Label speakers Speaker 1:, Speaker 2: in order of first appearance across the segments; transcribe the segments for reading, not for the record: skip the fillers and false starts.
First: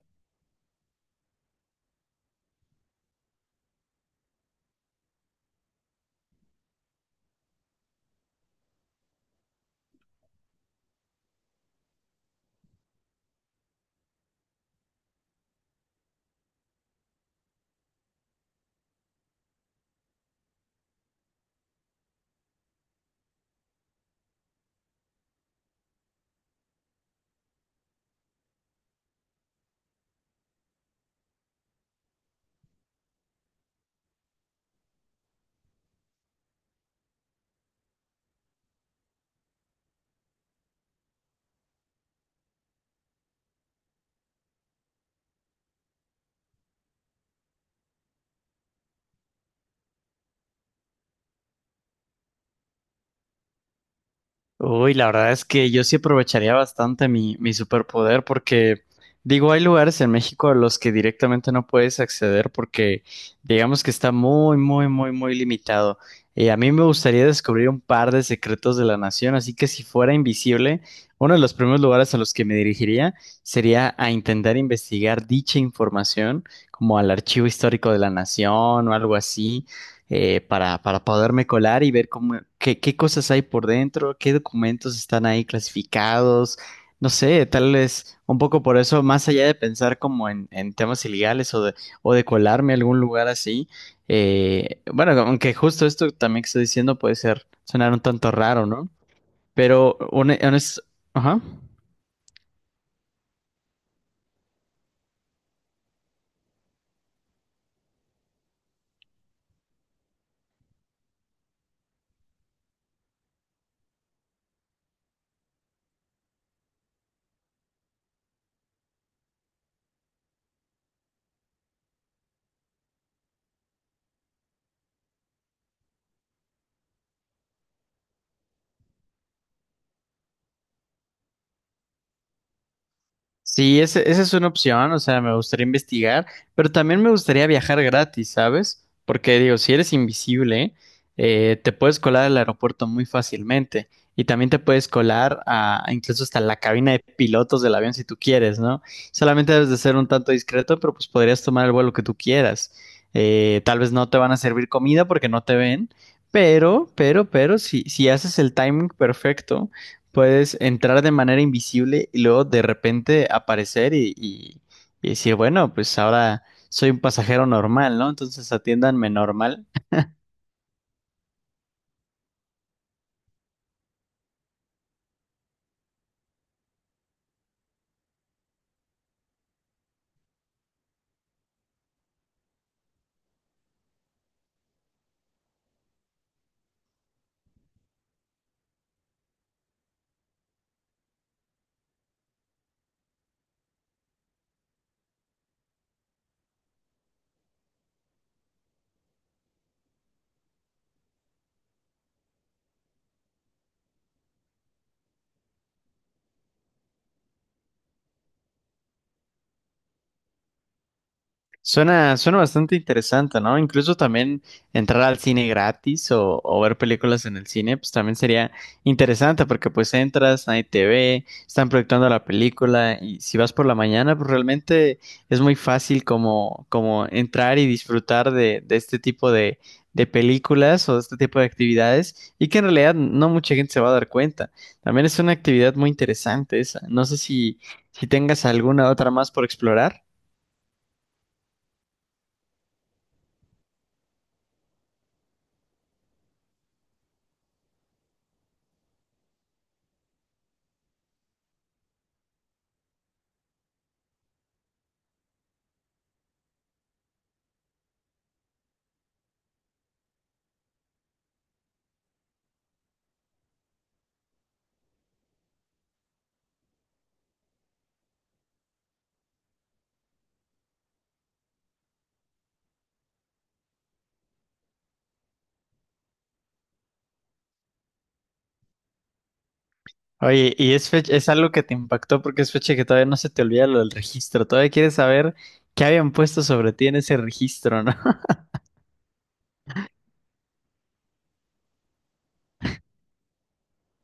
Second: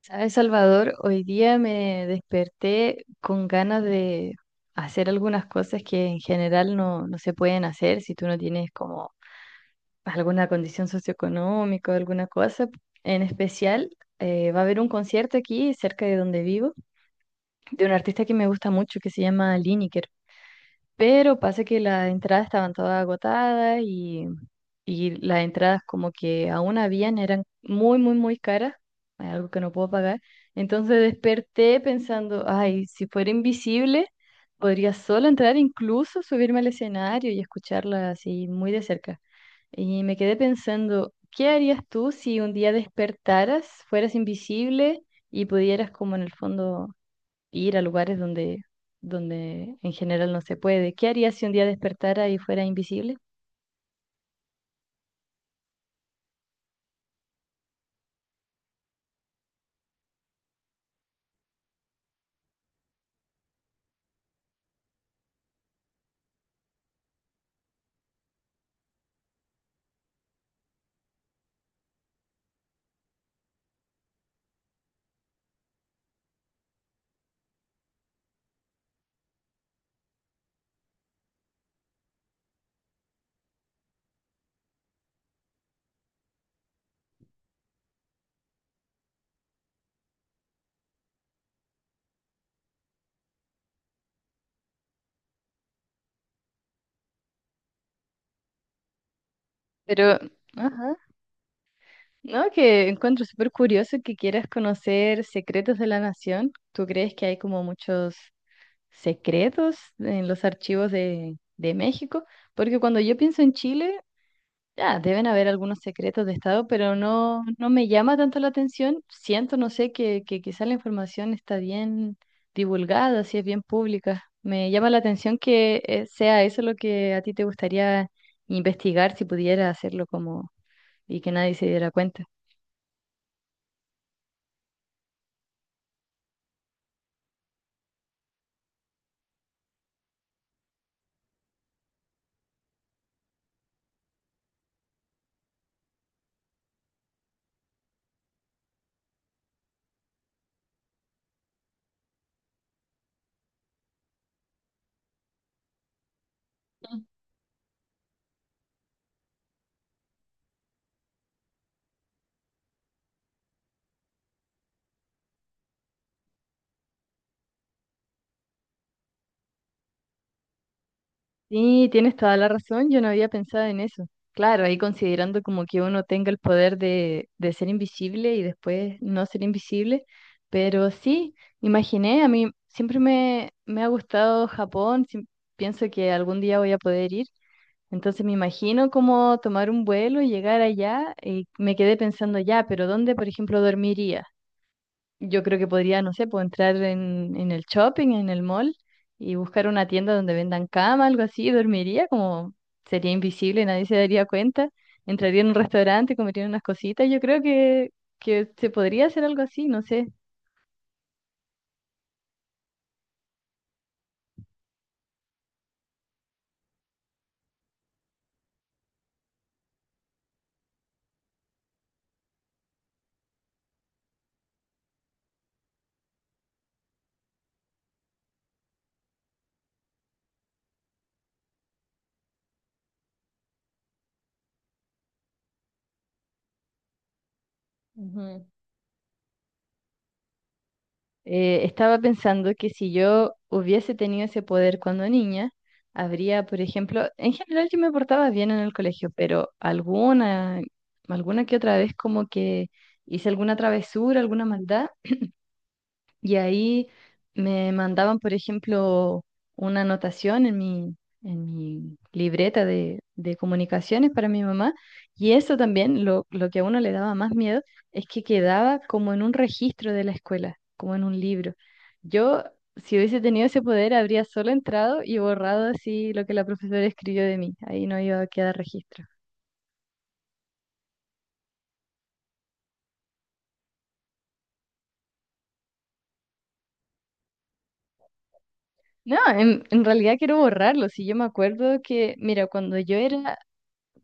Speaker 1: ¿Sabes, Salvador? Hoy día me desperté con ganas de hacer algunas cosas que en general no se pueden hacer si tú no tienes como alguna condición socioeconómica o alguna cosa. En especial, va a haber un concierto aquí cerca de donde vivo de un artista que me gusta mucho que se llama Liniker. Pero pasa que las entradas estaban todas agotadas y las entradas como que aún habían, eran muy, muy, muy caras, algo que no puedo pagar. Entonces desperté pensando, ay, si fuera invisible, podría solo entrar, incluso subirme al escenario y escucharla así muy de cerca. Y me quedé pensando, ¿qué harías tú si un día despertaras, fueras invisible y pudieras como en el fondo ir a lugares donde en general no se puede? ¿Qué harías si un día despertara y fuera invisible?
Speaker 2: Uy, la verdad es que yo sí aprovecharía bastante mi superpoder porque, digo, hay lugares en México a los que directamente no puedes acceder porque digamos que está muy, muy, muy, muy limitado. Y a mí me gustaría descubrir un par de secretos de la nación, así que si fuera invisible, uno de los primeros lugares a los que me dirigiría sería a intentar investigar dicha información, como al Archivo Histórico de la Nación o algo así para poderme colar y ver cómo, qué cosas hay por dentro, qué documentos están ahí clasificados. No sé, tal vez un poco por eso, más allá de pensar como en temas ilegales o de colarme a algún lugar así, bueno, aunque justo esto también que estoy diciendo puede ser sonar un tanto raro, ¿no? Pero,
Speaker 1: Pero, ajá,
Speaker 2: ajá.
Speaker 1: no, que encuentro súper curioso que quieras conocer secretos de la nación. ¿Tú crees que hay como muchos secretos en los archivos de México? Porque cuando yo pienso en Chile, ya, deben haber algunos secretos de Estado, pero no, no me llama tanto la atención. Siento, no sé, que quizá la información está bien divulgada, si es bien pública. Me llama la atención que sea eso lo que a ti te gustaría investigar si pudiera hacerlo como y que nadie se diera cuenta.
Speaker 2: Sí, esa es una opción, o sea, me gustaría investigar, pero también me gustaría viajar gratis, ¿sabes? Porque digo, si eres invisible, te puedes colar al aeropuerto muy fácilmente y también te puedes colar a incluso hasta la cabina de pilotos del avión si tú quieres, ¿no? Solamente debes de ser un tanto discreto, pero pues podrías tomar el vuelo que tú quieras. Tal vez no te van a servir comida porque no te ven, pero, si haces el timing perfecto. Puedes entrar de manera invisible y luego de repente aparecer y decir, bueno, pues ahora soy un pasajero normal, ¿no? Entonces atiéndanme normal.
Speaker 1: Sí, tienes toda la razón, yo no había pensado en eso. Claro, ahí considerando como que uno tenga el poder de ser invisible y después no ser invisible, pero sí, imaginé, a mí siempre me ha gustado Japón, pienso que algún día voy a poder ir, entonces me imagino como tomar un vuelo, llegar allá y me quedé pensando ya, pero ¿dónde, por ejemplo, dormiría? Yo creo que podría, no sé, puedo entrar en el shopping, en el mall y buscar una tienda donde vendan cama, algo así, y dormiría como sería invisible, nadie se daría cuenta. Entraría en un restaurante, comería unas cositas. Yo creo que se podría hacer algo así, no sé.
Speaker 2: Suena bastante interesante, ¿no? Incluso también entrar al cine gratis o ver películas en el cine, pues también sería interesante porque pues entras, nadie te ve, están proyectando la película y si vas por la mañana, pues realmente es muy fácil como, como entrar y disfrutar de este tipo de películas o de este tipo de actividades y que en realidad no mucha gente se va a dar cuenta. También es una actividad muy interesante esa. No sé si, si tengas
Speaker 1: Ujú.
Speaker 2: alguna otra más por explorar.
Speaker 1: Estaba pensando que si yo hubiese tenido ese poder cuando niña, habría, por ejemplo, en general yo me portaba bien en el colegio, pero alguna que otra vez como que hice alguna travesura, alguna maldad. Y ahí me mandaban, por ejemplo, una anotación en mi libreta de comunicaciones para mi mamá. Y eso también, lo que a uno le daba más miedo, es que quedaba como en un registro de la escuela, como en un libro. Yo, si hubiese tenido ese poder, habría solo entrado y borrado así lo que la profesora escribió de mí. Ahí no iba a quedar registro.
Speaker 2: Oye, y es fecha, es algo que te impactó porque es fecha que todavía no se te olvida lo del registro. Todavía quieres saber qué habían puesto sobre ti en ese registro, ¿no?
Speaker 1: No, en realidad quiero borrarlo. Si yo me acuerdo que, mira, cuando yo era.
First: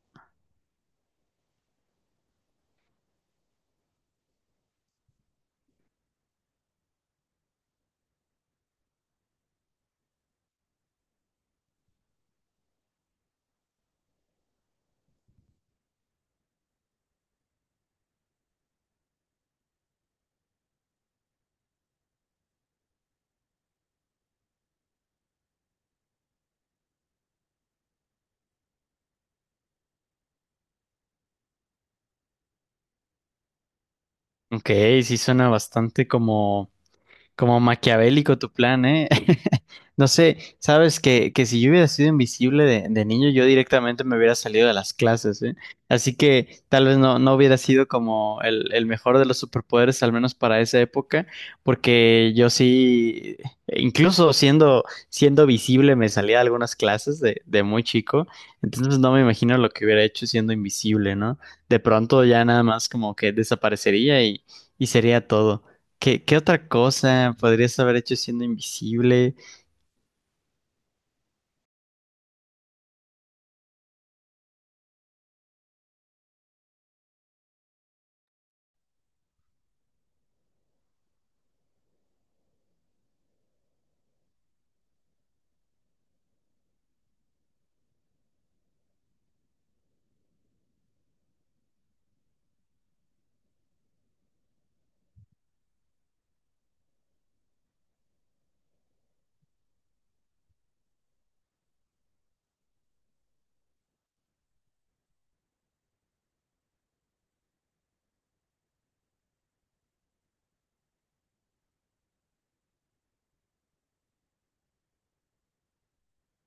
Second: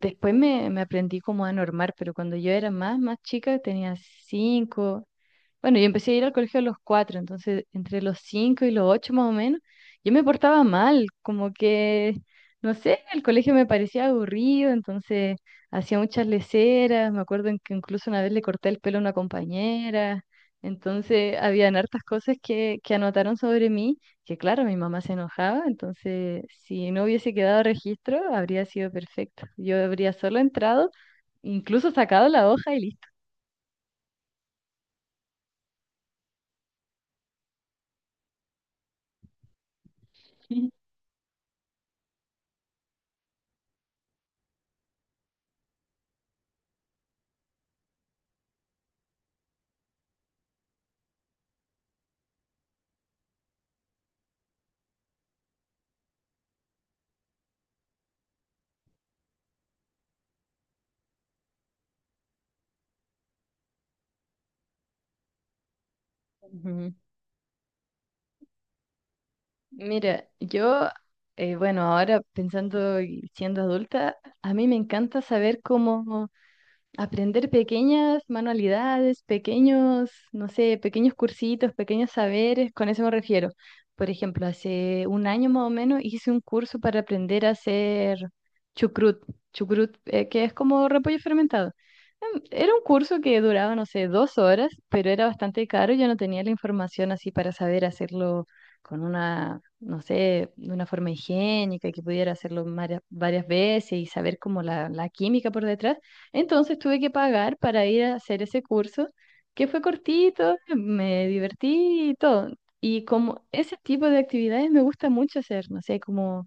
Speaker 1: Después me aprendí como a normar, pero cuando yo era más chica, tenía 5, bueno, yo empecé a ir al colegio a los 4, entonces entre los 5 y los 8 más o menos, yo me portaba mal, como que, no sé, el colegio me parecía aburrido, entonces hacía muchas leseras. Me acuerdo en que incluso una vez le corté el pelo a una compañera, entonces habían hartas cosas que anotaron sobre mí, que claro, mi mamá se enojaba, entonces si no hubiese quedado registro, habría sido perfecto. Yo habría solo entrado, incluso sacado la hoja y listo.
Speaker 2: Ok, sí suena bastante como como maquiavélico tu plan, ¿eh? No sé, sabes que si yo hubiera sido invisible de niño, yo directamente me hubiera salido de las clases, ¿eh? Así que tal vez no, no hubiera sido como el mejor de los superpoderes, al menos para esa época, porque yo sí, incluso siendo, siendo visible, me salía de algunas clases de muy chico, entonces no me imagino lo que hubiera hecho siendo invisible, ¿no? De pronto ya nada más como que desaparecería y sería todo. ¿ Qué otra
Speaker 1: Ujú.
Speaker 2: cosa podrías haber hecho siendo invisible?
Speaker 1: Mira, yo, bueno, ahora pensando y siendo adulta, a mí me encanta saber cómo aprender pequeñas manualidades, pequeños, no sé, pequeños cursitos, pequeños saberes, con eso me refiero. Por ejemplo, hace un año más o menos hice un curso para aprender a hacer chucrut, chucrut, que es como repollo fermentado. Era un curso que duraba, no sé, 2 horas, pero era bastante caro. Yo no tenía la información así para saber hacerlo con una, no sé, de una forma higiénica, que pudiera hacerlo varias veces y saber como la química por detrás. Entonces tuve que pagar para ir a hacer ese curso, que fue cortito, me divertí y todo. Y como ese tipo de actividades me gusta mucho hacer, no sé, como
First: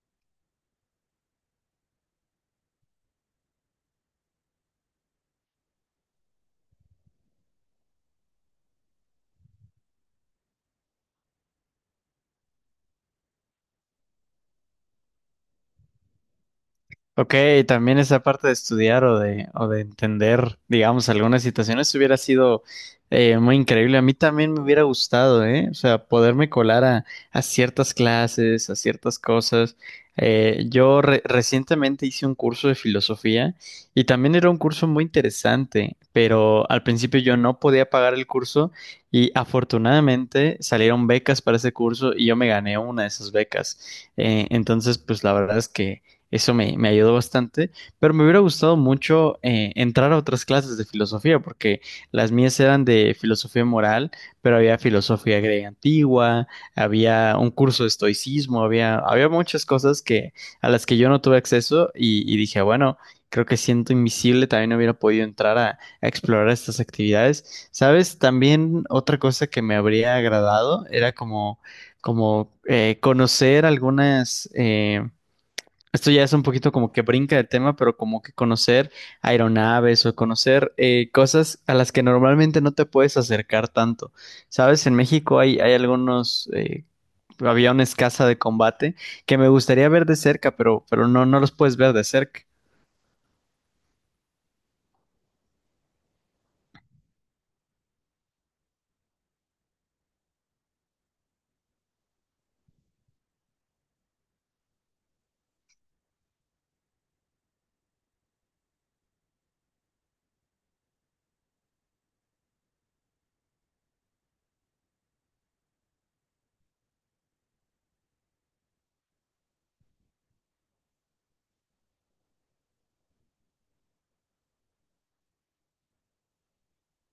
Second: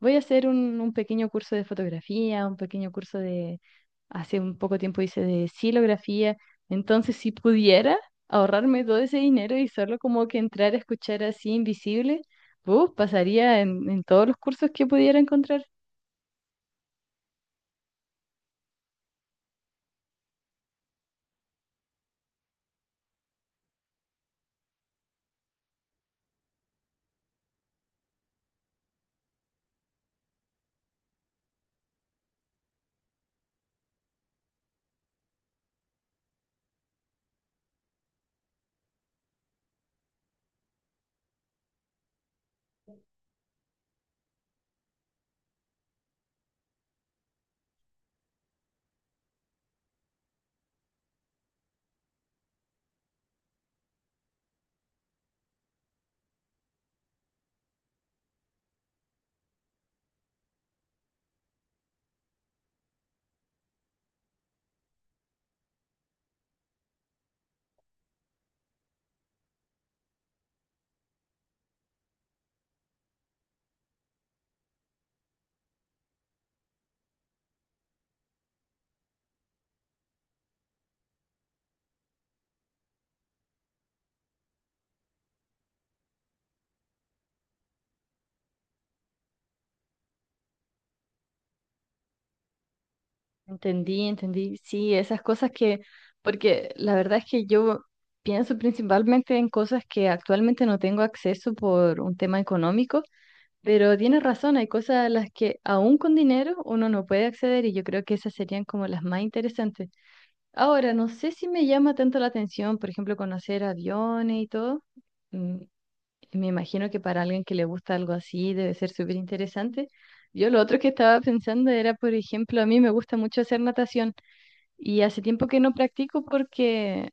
Speaker 1: voy a hacer un pequeño curso de fotografía, un pequeño curso de, hace un poco tiempo hice de silografía, entonces si pudiera ahorrarme todo ese dinero y solo como que entrar a escuchar así invisible, uf, pasaría en todos los cursos que pudiera encontrar.
Speaker 2: Ok, también esa parte de estudiar o de entender, digamos, algunas situaciones hubiera sido muy increíble. A mí también me hubiera gustado, ¿eh? O sea, poderme colar a ciertas clases, a ciertas cosas. Yo recientemente hice un curso de filosofía y también era un curso muy interesante, pero al principio yo no podía pagar el curso y afortunadamente salieron becas para ese curso y yo me gané una de esas becas. Entonces, pues la verdad es que... Eso me ayudó bastante, pero me hubiera gustado mucho entrar a otras clases de filosofía, porque las mías eran de filosofía moral, pero había filosofía griega antigua, había un curso de estoicismo, había, había muchas cosas que, a las que yo no tuve acceso y dije, bueno, creo que siento invisible, también no hubiera podido entrar a explorar estas actividades. ¿Sabes? También otra cosa que me habría agradado era como, como conocer algunas... esto ya es un poquito como que brinca el tema, pero como que conocer aeronaves o conocer cosas a las que normalmente no te puedes acercar tanto. Sabes, en México hay, hay algunos aviones caza de combate que me gustaría ver de cerca, pero no, no los puedes ver de cerca.
Speaker 1: Entendí, entendí. Sí, esas cosas que, porque la verdad es que yo pienso principalmente en cosas que actualmente no tengo acceso por un tema económico, pero tienes razón, hay cosas a las que aún con dinero uno no puede acceder y yo creo que esas serían como las más interesantes. Ahora, no sé si me llama tanto la atención, por ejemplo, conocer aviones y todo. Mm, Me imagino que para alguien que le gusta algo así debe ser súper interesante. Yo lo otro que estaba pensando era, por ejemplo, a mí me gusta mucho hacer natación. Y hace tiempo que no practico porque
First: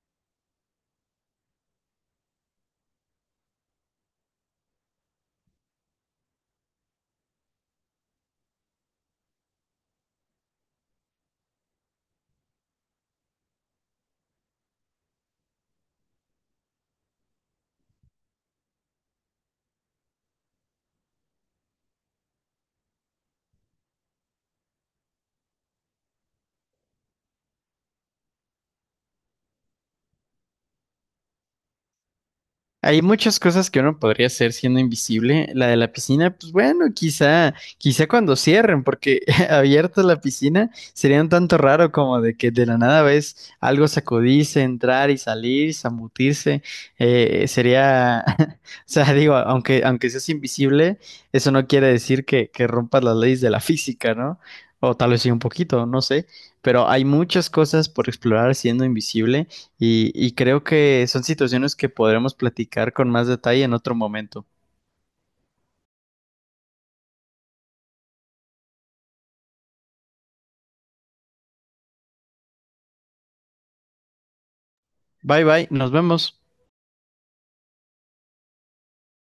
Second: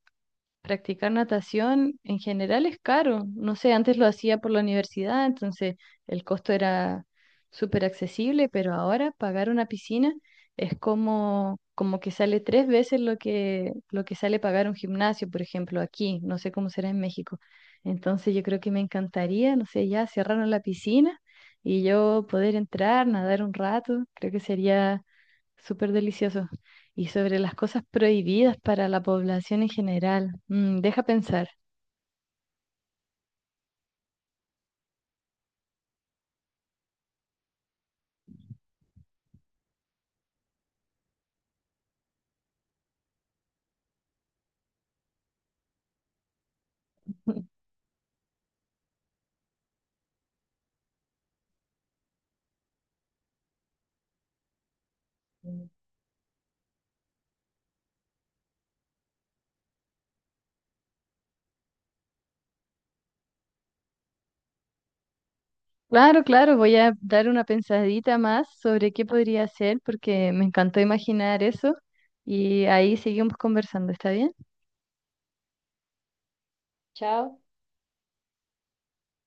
Speaker 1: practicar natación en general es caro. No sé, antes lo hacía por la universidad, entonces el costo era súper accesible, pero ahora pagar una piscina es como que sale tres veces lo que sale pagar un gimnasio, por ejemplo, aquí. No sé cómo será en México. Entonces yo creo que me encantaría, no sé, ya cerraron la piscina y yo poder entrar, nadar un rato, creo que sería súper delicioso y sobre las cosas prohibidas para la población en general. Deja pensar.
Speaker 2: Hay muchas cosas que uno podría hacer siendo invisible. La de la piscina, pues bueno, quizá, quizá cuando cierren, porque abierta la piscina sería un tanto raro como de que de la nada ves algo sacudirse, entrar y salir, zambutirse. Sería, o sea, digo, aunque, aunque seas invisible, eso no quiere decir que rompas las leyes de la física, ¿no? O tal vez sí un poquito, no sé. Pero hay muchas cosas por explorar siendo invisible. Y creo que son situaciones que podremos platicar con más detalle en otro momento.
Speaker 1: Claro, claro, voy a dar una pensadita más sobre qué podría ser porque me encantó imaginar eso y ahí seguimos conversando, ¿está bien?
Speaker 2: Bye bye, nos vemos.
Speaker 1: Chao.